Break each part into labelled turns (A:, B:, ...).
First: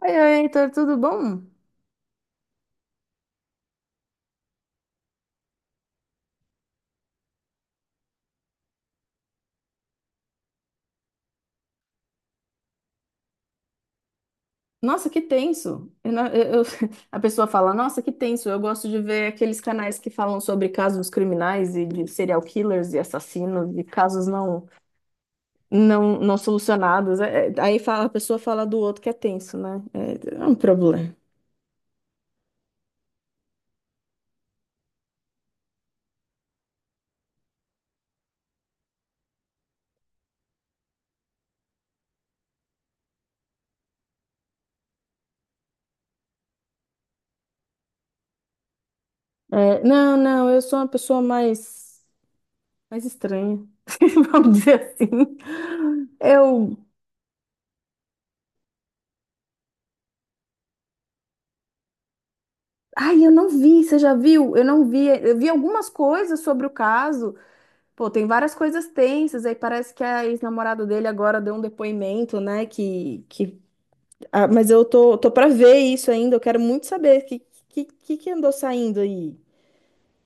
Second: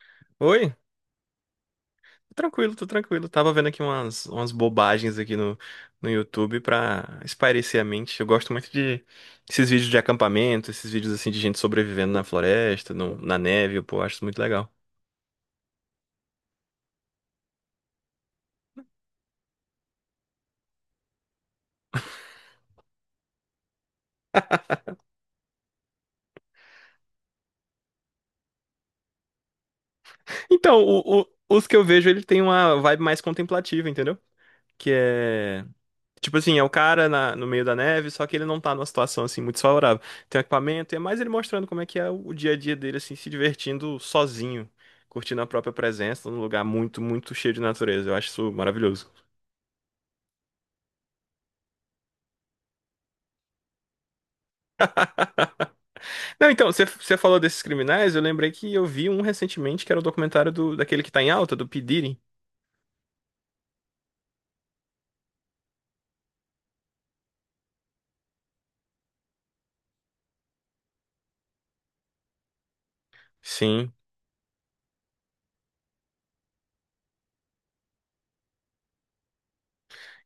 A: Oi, oi, Heitor,
B: Oi?
A: tudo bom?
B: Tô tranquilo, tô tranquilo. Tava vendo aqui umas bobagens aqui no YouTube pra espairecer a mente. Eu gosto muito de esses vídeos de acampamento, esses vídeos assim de gente sobrevivendo na floresta, na neve, pô, eu acho isso muito legal.
A: Nossa, que tenso. Eu não- eu- A pessoa fala, nossa, que tenso. Eu gosto de ver aqueles canais que falam sobre casos criminais e de serial killers e assassinos e casos não solucionados. Aí fala, a pessoa fala do outro que é tenso, né? É um
B: Então,
A: problema.
B: os que eu vejo, ele tem uma vibe mais contemplativa, entendeu? Que é tipo assim, é o cara no meio da neve, só que ele não tá numa situação assim muito favorável. Tem um equipamento, e é mais ele mostrando como é que é o dia a dia dele, assim, se divertindo sozinho, curtindo a própria presença num lugar muito cheio de natureza. Eu acho isso maravilhoso.
A: É, não, não, eu sou uma pessoa mais, estranha, vamos dizer assim.
B: Não, então,
A: Eu,
B: você falou desses criminais, eu lembrei que eu vi um recentemente que era o documentário daquele que tá em alta, do P. Diddy.
A: ai, eu não vi, você já viu? Eu não vi, eu vi algumas coisas sobre o caso. Pô, tem várias coisas tensas, aí parece que a ex-namorada dele agora deu um depoimento, né? Que.
B: Sim.
A: Ah, mas eu tô pra ver isso ainda, eu quero muito saber que andou saindo aí.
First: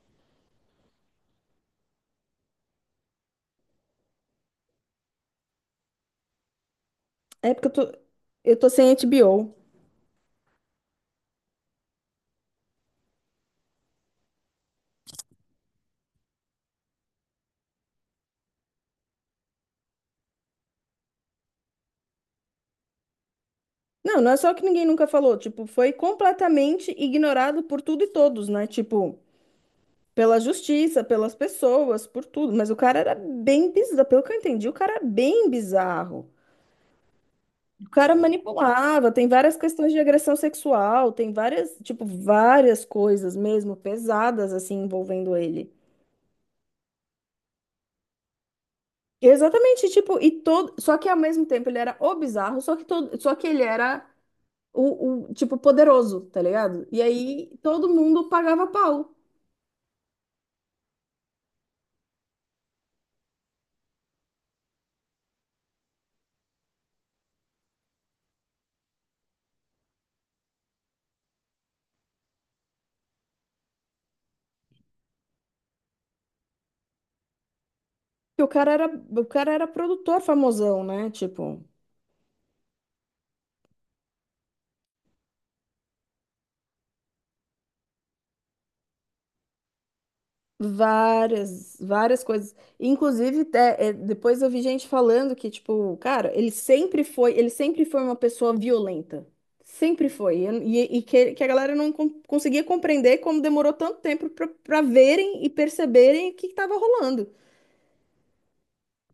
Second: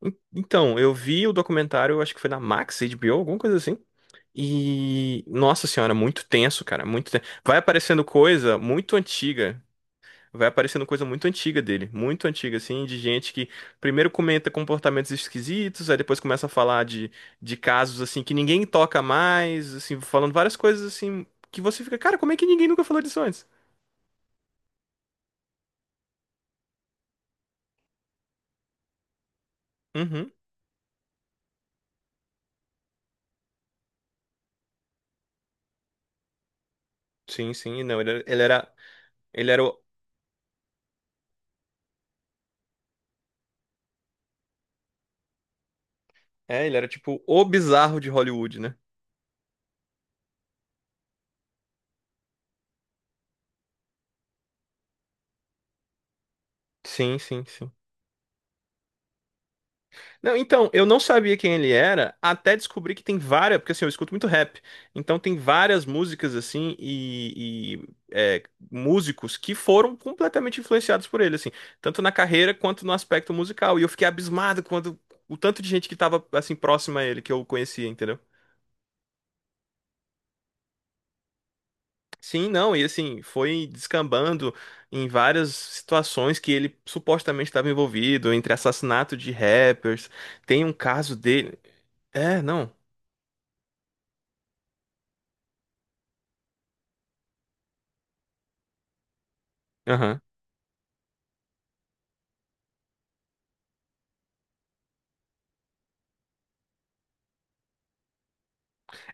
B: Então, eu vi o documentário, acho que foi na Max, HBO, alguma coisa assim. E, nossa senhora, muito tenso, cara, muito tenso.
A: É
B: Vai
A: porque eu tô,
B: aparecendo coisa
A: eu tô sem
B: muito
A: HBO.
B: antiga. Vai aparecendo coisa muito antiga dele, muito antiga, assim, de gente que primeiro comenta comportamentos esquisitos, aí depois começa a falar de casos, assim, que ninguém toca mais, assim, falando várias coisas, assim, que você fica, cara, como é que ninguém nunca falou disso antes?
A: Não, não é só que ninguém nunca falou, tipo, foi completamente ignorado por tudo e todos, né? Tipo,
B: Uhum,
A: pela justiça, pelas pessoas, por tudo. Mas o cara era bem bizarro, pelo que eu entendi, o cara era bem bizarro.
B: sim, sim,
A: O
B: não,
A: cara manipulava, tem
B: ele
A: várias
B: era, o-
A: questões de agressão sexual, tem várias, tipo, várias coisas mesmo pesadas assim envolvendo ele.
B: ele era tipo o bizarro de Hollywood, né?
A: Exatamente, tipo, e todo, só que ao mesmo tempo ele era o bizarro, só que todo, só que ele era o, tipo poderoso, tá ligado? E
B: Sim, sim,
A: aí
B: sim.
A: todo mundo pagava pau.
B: Não, então, eu não sabia quem ele era, até descobri que tem várias, porque assim, eu escuto muito rap, então tem várias músicas assim e músicos que foram completamente influenciados por ele, assim, tanto na carreira quanto no aspecto musical. E eu fiquei abismado quando o tanto de gente que tava assim próxima a ele que eu conhecia, entendeu?
A: Porque o cara era produtor famosão, né? Tipo,
B: Sim, não, e assim, foi descambando em várias situações que ele supostamente estava envolvido, entre assassinato de rappers, tem um caso dele.
A: várias, várias
B: É,
A: coisas.
B: não.
A: Inclusive, até, é, depois eu vi gente falando que, tipo, cara, ele sempre foi uma pessoa violenta. Sempre
B: Aham.
A: foi. E, que a galera não conseguia compreender como demorou tanto tempo pra verem e perceberem o que estava rolando.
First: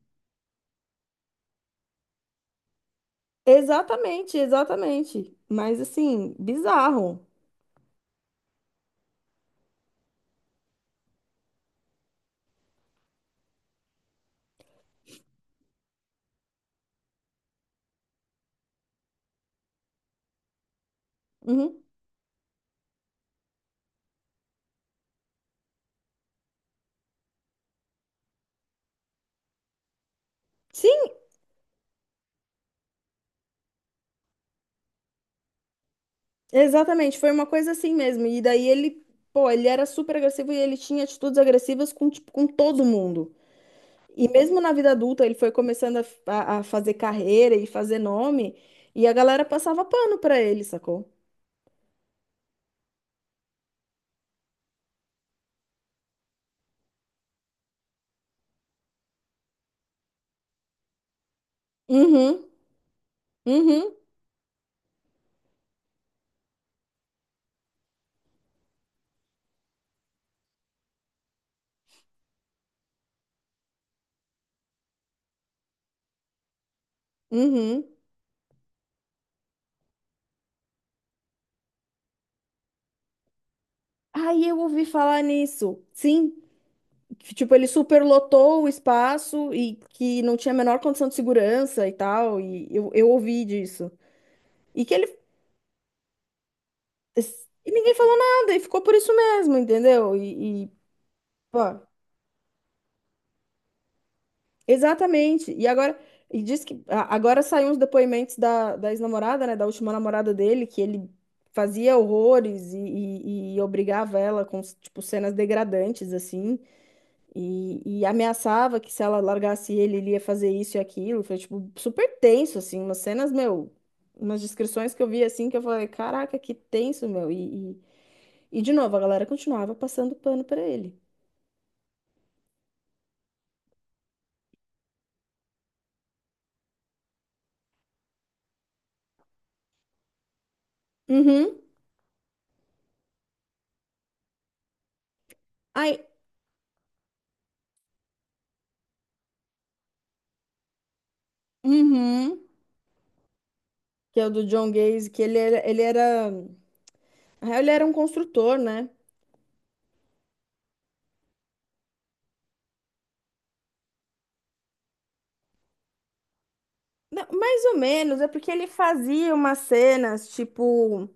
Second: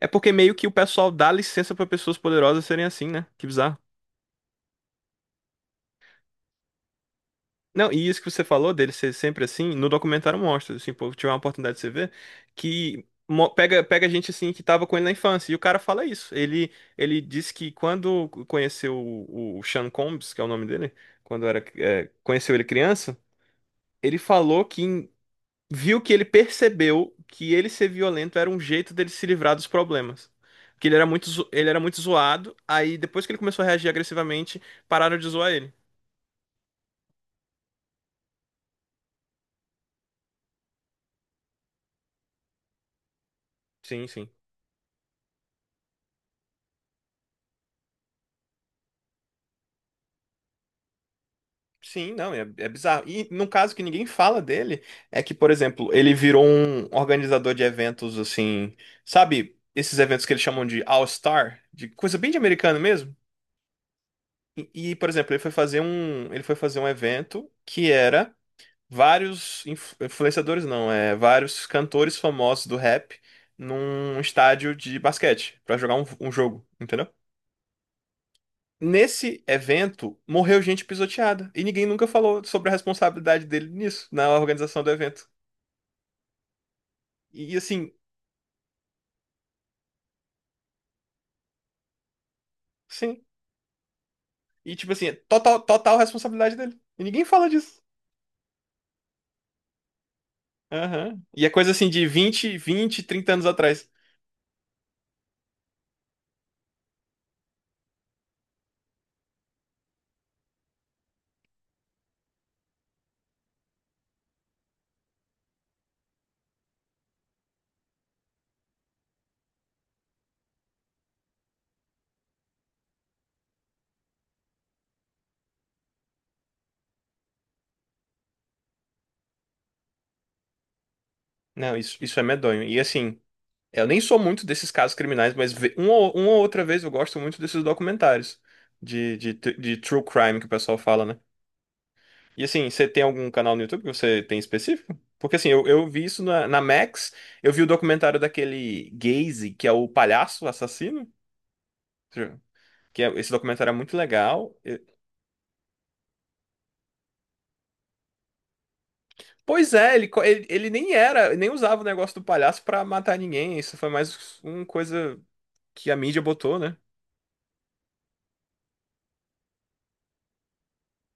B: É porque meio que o pessoal dá licença pra pessoas poderosas serem assim, né? Que bizarro.
A: Exatamente, exatamente. Mas assim, bizarro.
B: Não, e isso que você falou dele ser sempre assim, no documentário mostra, assim, pô, tiver uma oportunidade de você ver, que pega gente assim que tava com ele na infância, e o cara fala isso. Ele disse que quando conheceu o Sean Combs, que é o nome dele, quando
A: Uhum.
B: conheceu ele criança, ele falou que viu que ele percebeu que ele ser violento era um jeito dele se livrar dos problemas. Que ele
A: Sim,
B: era muito, ele era muito zoado, aí depois que ele começou a reagir agressivamente, pararam de zoar ele.
A: exatamente. Foi uma coisa assim mesmo. E daí ele, pô, ele era super agressivo e ele tinha atitudes agressivas com, tipo, com todo mundo.
B: Sim,
A: E
B: sim.
A: mesmo na vida adulta, ele foi começando a fazer carreira e fazer nome, e a galera passava pano pra ele, sacou?
B: Sim, não, é, é bizarro. E num caso que ninguém fala dele, é que, por exemplo, ele virou um organizador de eventos assim, sabe? Esses eventos que eles chamam de All-Star, de coisa bem de
A: Uhum,
B: americano mesmo.
A: uhum,
B: E, por exemplo, ele foi fazer um evento que era influenciadores, não, é vários cantores famosos do rap num estádio de basquete pra jogar um jogo, entendeu?
A: uhum.
B: Nesse evento, morreu gente pisoteada e ninguém nunca falou sobre a responsabilidade dele nisso, na
A: Aí eu
B: organização
A: ouvi
B: do
A: falar
B: evento.
A: nisso. Sim, que, tipo,
B: E
A: ele
B: assim,
A: superlotou o espaço e que não tinha a menor condição de segurança e tal, e eu
B: sim.
A: ouvi disso.
B: E
A: E
B: tipo
A: que
B: assim,
A: ele.
B: é total, total responsabilidade dele. E ninguém fala
A: E
B: disso.
A: ninguém falou nada, e ficou por isso mesmo, entendeu? E, e,
B: Aham. E é
A: pô.
B: coisa assim de vinte, vinte, 30 anos atrás.
A: Exatamente. E diz que agora saíram os depoimentos da ex-namorada, né? Da última namorada dele, que ele fazia horrores e obrigava ela com, tipo, cenas degradantes, assim, e ameaçava que se ela largasse ele, ele ia fazer isso e aquilo. Foi, tipo, super tenso, assim, umas cenas, meu, umas descrições que eu vi, assim, que eu falei, caraca, que tenso, meu. E de novo, a galera continuava passando pano pra ele.
B: Não, isso é medonho. E assim. Eu nem sou muito desses casos criminais, mas uma ou outra vez eu gosto muito desses documentários de true crime que o pessoal fala, né?
A: Uhum.
B: E assim, você tem algum canal no YouTube que você tem específico? Porque assim, eu
A: Aí,
B: vi isso na Max, eu vi o documentário daquele Gacy, que é o palhaço assassino,
A: uhum.
B: esse documentário é muito
A: Que é o do
B: legal.
A: John
B: E-
A: Gaze, que na real, ele era um construtor, né?
B: Pois é, ele nem era, nem usava o negócio do palhaço pra matar ninguém, isso foi mais uma coisa que a mídia botou, né?
A: Não, mais ou menos, é porque ele fazia umas cenas, tipo,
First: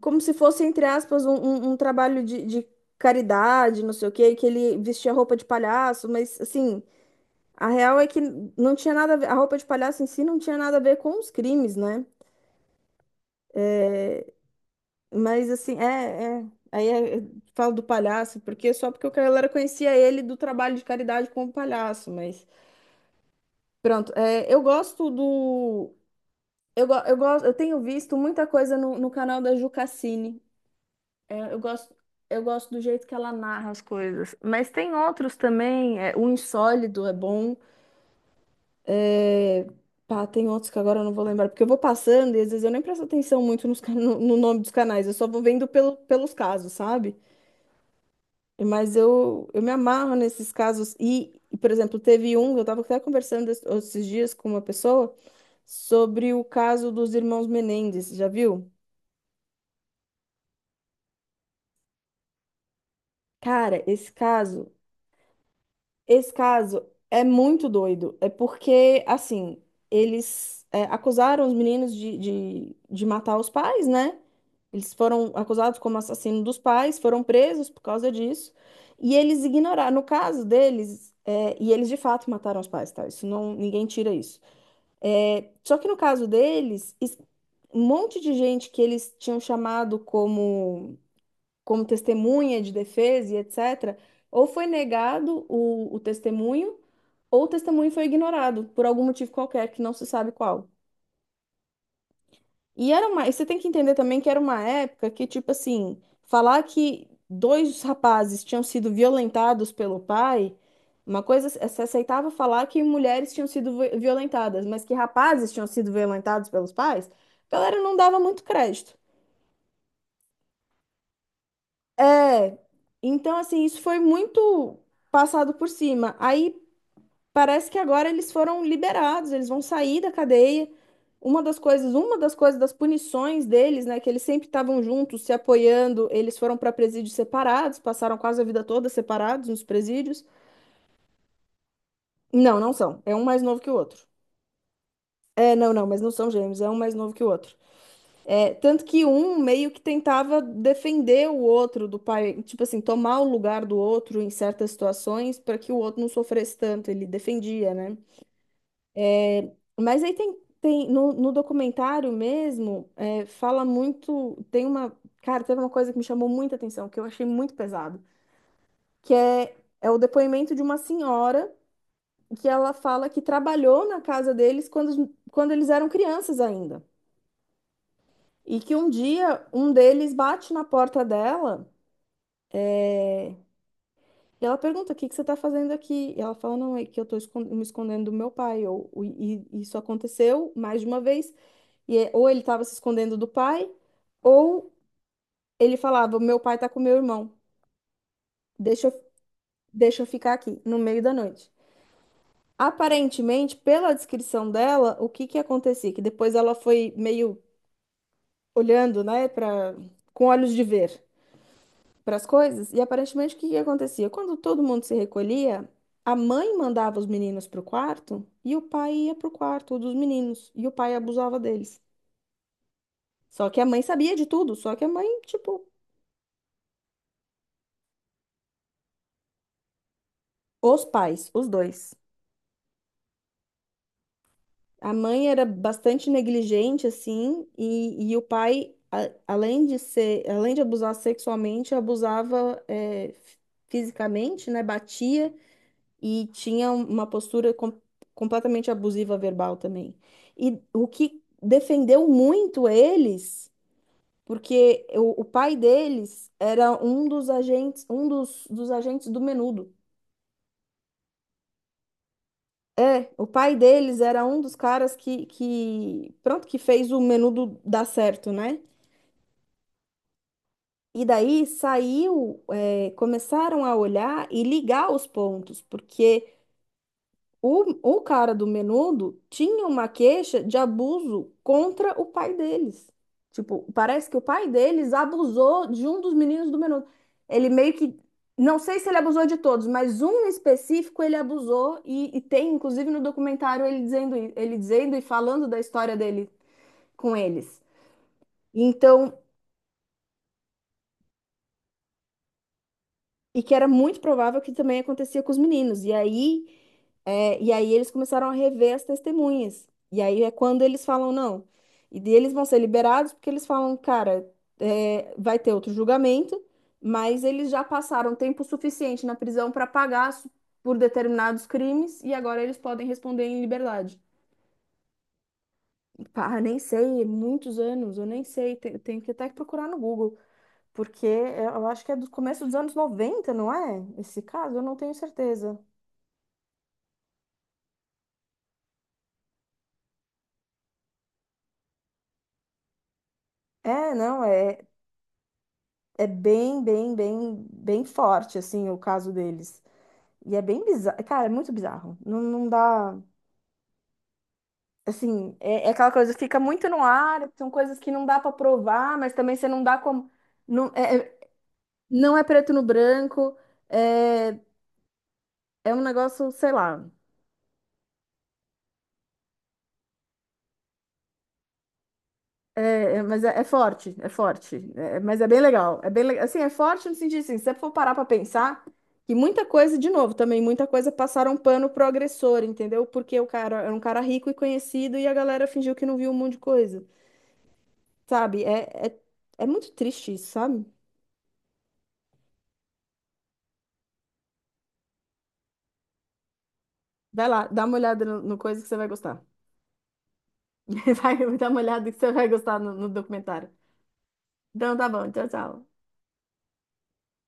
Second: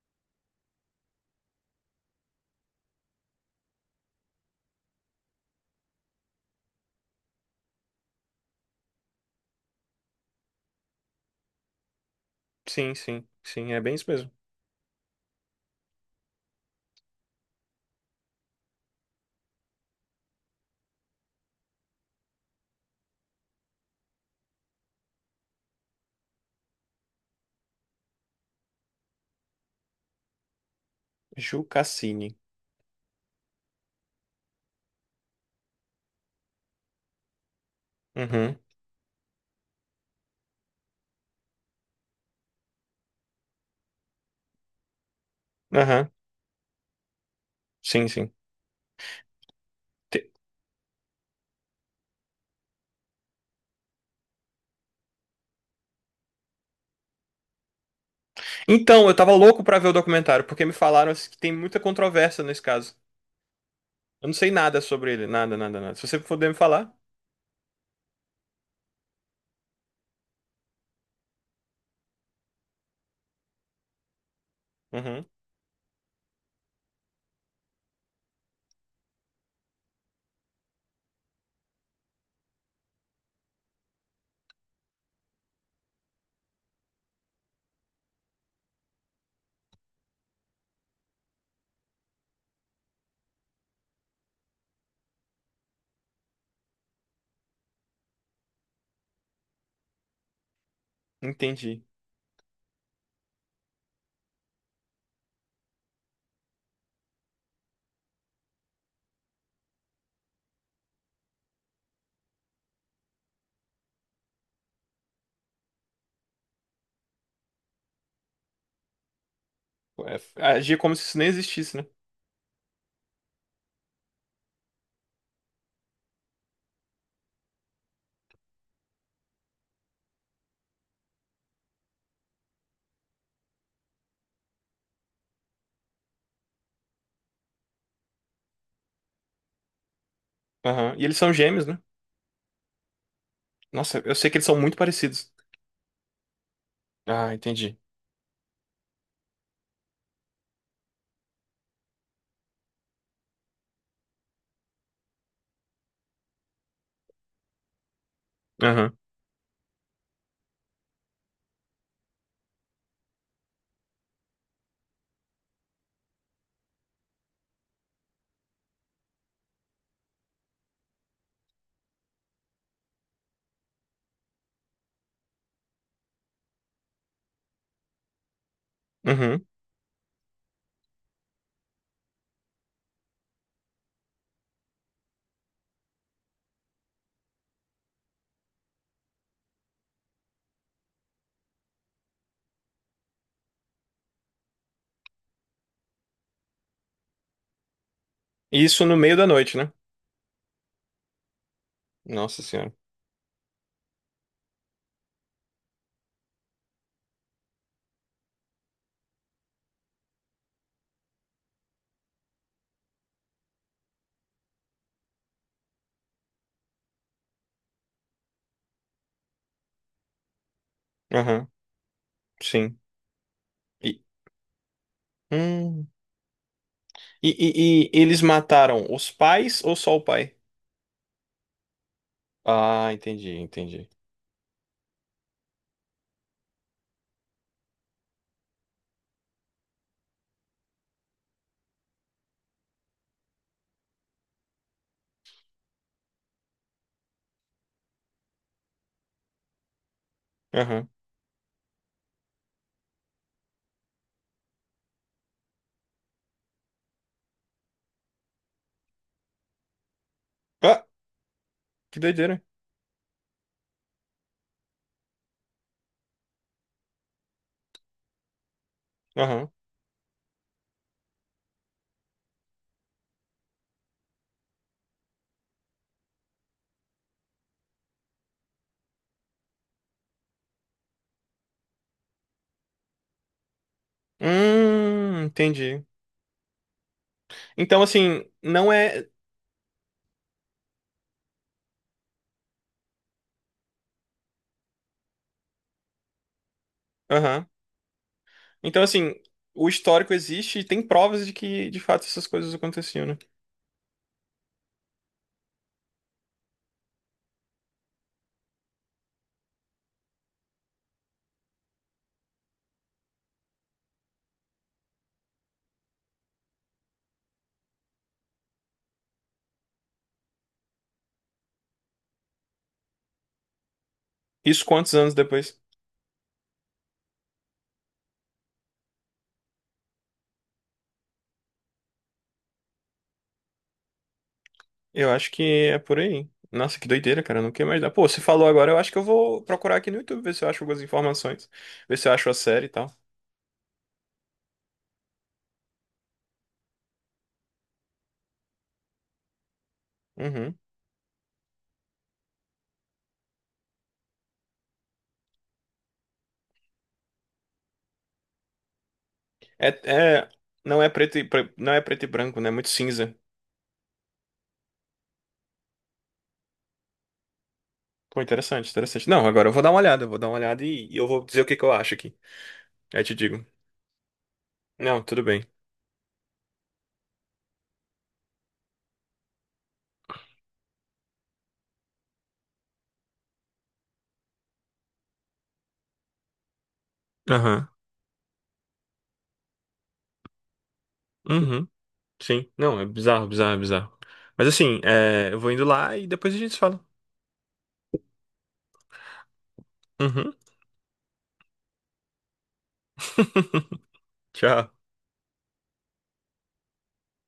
A: como se fosse, entre aspas, um trabalho de caridade, não sei o quê, que ele vestia roupa de palhaço, mas, assim, a real é que não tinha nada a ver, a roupa de palhaço em si não tinha nada a ver com os crimes, né?
B: Sim, sim, sim, é bem isso mesmo.
A: Mas, assim, aí eu falo do palhaço, porque só porque o cara conhecia ele do trabalho de caridade como palhaço, mas. Pronto, eu gosto do. Eu, go- eu, gosto, eu tenho visto muita coisa no, no canal da Ju Cassini. É, eu
B: Ju
A: gosto,
B: Cassini.
A: eu gosto do jeito que ela narra as coisas. Mas tem outros também. O Insólido é bom.
B: Uhum.
A: é, pá, tem outros que agora eu não vou lembrar, porque eu vou passando e às vezes eu nem presto atenção muito nos, no nome dos canais. Eu só vou vendo pelo,
B: Aham.
A: pelos casos, sabe?
B: Sim, sim.
A: Mas eu me amarro
B: Te-
A: nesses casos. Por exemplo, teve um, eu estava até conversando esses dias com uma pessoa sobre o caso dos irmãos Menendez, já viu?
B: Então, eu tava louco pra ver o documentário, porque me falaram assim, que tem muita controvérsia nesse caso.
A: Cara, esse
B: Eu não sei
A: caso,
B: nada sobre ele, nada, nada, nada. Se você
A: esse
B: puder me
A: caso
B: falar.
A: é muito doido. É porque, assim, eles acusaram os meninos de matar os pais, né? Eles
B: Uhum.
A: foram acusados como assassino dos pais, foram presos por causa disso. E eles ignoraram, no caso deles, e eles de fato mataram os pais, tá? Isso não, ninguém tira isso. É, só que no caso deles, um monte de gente que eles tinham chamado como testemunha de defesa e etc., ou foi negado o testemunho, ou o testemunho foi ignorado por algum motivo qualquer que não se sabe qual.
B: Entendi.
A: E você tem que entender também que era uma época que, tipo assim, falar que dois rapazes tinham sido violentados pelo pai, uma coisa, se se aceitava falar que mulheres tinham sido violentadas, mas que rapazes tinham sido violentados pelos pais, a galera não dava muito crédito.
B: É, agia como se isso nem existisse, né?
A: É, então, assim, isso foi muito passado por cima. Aí parece que agora eles foram liberados, eles vão sair da cadeia. Uma das coisas das punições deles, né, que eles sempre estavam juntos, se apoiando, eles foram para presídios separados, passaram quase a vida toda separados nos presídios.
B: Aham. E eles são gêmeos, né?
A: Não, não são. É um mais novo que o
B: Nossa,
A: outro.
B: eu sei que eles são muito parecidos.
A: É, não, não, mas não são gêmeos, é um mais novo que o
B: Ah,
A: outro.
B: entendi.
A: É, tanto que um meio que tentava defender o outro do pai, tipo assim, tomar o lugar do outro em certas situações para que o outro não sofresse tanto, ele defendia, né?
B: Aham.
A: Mas aí tem no, documentário mesmo, fala muito, cara, teve uma coisa que me chamou muita atenção, que eu achei muito pesado, que é o depoimento de uma senhora que ela fala que trabalhou na casa deles quando, quando eles eram crianças ainda. E que um dia
B: Uhum.
A: um deles bate na porta dela e ela pergunta: O que que você está fazendo aqui? E ela fala: Não, é que eu estou me escondendo do meu pai. Ou, e isso aconteceu mais de uma vez. Ou ele estava se escondendo do pai. Ou ele falava: Meu pai tá com meu irmão,
B: E
A: deixa
B: isso
A: eu,
B: no meio da noite, né?
A: deixa eu ficar aqui, no meio da noite.
B: Nossa Senhora.
A: Aparentemente, pela descrição dela, o que que acontecia? Que depois ela foi meio olhando, né, para com olhos de ver para as coisas, e aparentemente o que que acontecia? Quando todo mundo se recolhia, a mãe mandava os meninos pro quarto e o pai ia pro quarto dos meninos, e o pai abusava
B: Aham.
A: deles.
B: Sim.
A: Só que a mãe
B: E,
A: sabia de tudo, só que a mãe, tipo,
B: hum. E, e eles mataram os pais ou só o pai?
A: os pais, os dois.
B: Ah, entendi, entendi.
A: A mãe era bastante negligente, assim, e o pai, além de ser, além de abusar sexualmente, abusava fisicamente, né? Batia e tinha uma postura completamente abusiva verbal também. E o
B: Aham.
A: que defendeu muito eles, porque o pai deles era um dos agentes, um dos agentes do Menudo.
B: Ah, que doideira.
A: É, o pai deles era um dos caras que pronto, que fez o menudo dar certo, né?
B: Aham.
A: E daí saiu, começaram a olhar e ligar os pontos, porque O, o cara do Menudo tinha uma queixa de abuso contra o pai deles. Tipo, parece que o pai deles abusou
B: Entendi.
A: de um dos meninos do Menudo. Ele meio
B: Então,
A: que.
B: assim,
A: Não
B: não
A: sei se ele
B: é.
A: abusou de todos, mas um específico ele abusou e tem, inclusive, no documentário ele dizendo, ele dizendo e falando da história dele com
B: Aham.
A: eles.
B: Então,
A: Então,
B: assim, o histórico existe e tem provas de que, de fato, essas coisas aconteciam, né?
A: E que era muito provável que também acontecia com os meninos. E aí eles começaram a rever as testemunhas. E aí é quando eles falam não. E daí eles vão ser liberados porque eles falam, cara, vai ter outro julgamento, mas eles já passaram tempo suficiente na prisão para pagar por determinados crimes e agora eles podem responder em liberdade.
B: Isso quantos anos depois?
A: Pá, nem sei, muitos anos, eu nem sei, tenho que até procurar no Google. Porque eu acho que é do começo dos anos 90, não é? Esse caso, eu não tenho
B: Eu acho que
A: certeza.
B: é por aí. Nossa, que doideira, cara. Eu não quero mais dar. Pô, você falou agora, eu acho que eu vou procurar aqui no YouTube, ver se eu acho algumas informações, ver se eu acho a série e tal.
A: Não, é bem, bem, bem, bem forte, assim, o caso deles. E é
B: Uhum.
A: bem bizarro. Cara, é muito bizarro. Não, não dá. Assim, é, aquela coisa, fica muito no ar, são coisas que não dá pra provar, mas também você não
B: É,
A: dá como.
B: é,
A: Não
B: não é
A: é,
B: preto e, pre- não é preto e
A: não é
B: branco, né?
A: preto
B: É
A: no
B: muito cinza.
A: branco, é, é um negócio, sei lá.
B: Pô, interessante, interessante. Não, agora eu vou dar uma olhada, eu vou dar uma olhada e eu vou dizer o que que eu acho aqui.
A: É, é,
B: Aí te
A: mas é
B: digo.
A: forte, é forte. É,
B: Não,
A: mas
B: tudo
A: é bem
B: bem.
A: legal. É bem, assim, é forte no sentido assim, se você for parar para pensar, que muita coisa, de novo, também muita coisa passaram pano pro agressor, entendeu? Porque o cara era um cara rico e conhecido e a galera fingiu que não viu um monte de coisa,
B: Aham.
A: sabe? É muito triste isso, sabe?
B: Uhum. Sim. Não, é bizarro, bizarro, bizarro. Mas assim, é, eu vou indo lá e depois a gente se fala.
A: Vai lá, dá uma olhada no, no, coisa que você vai gostar.
B: Uhum.
A: Vai, dá uma olhada que você vai gostar no, documentário.
B: Tchau.
A: Então tá bom, tchau, tchau.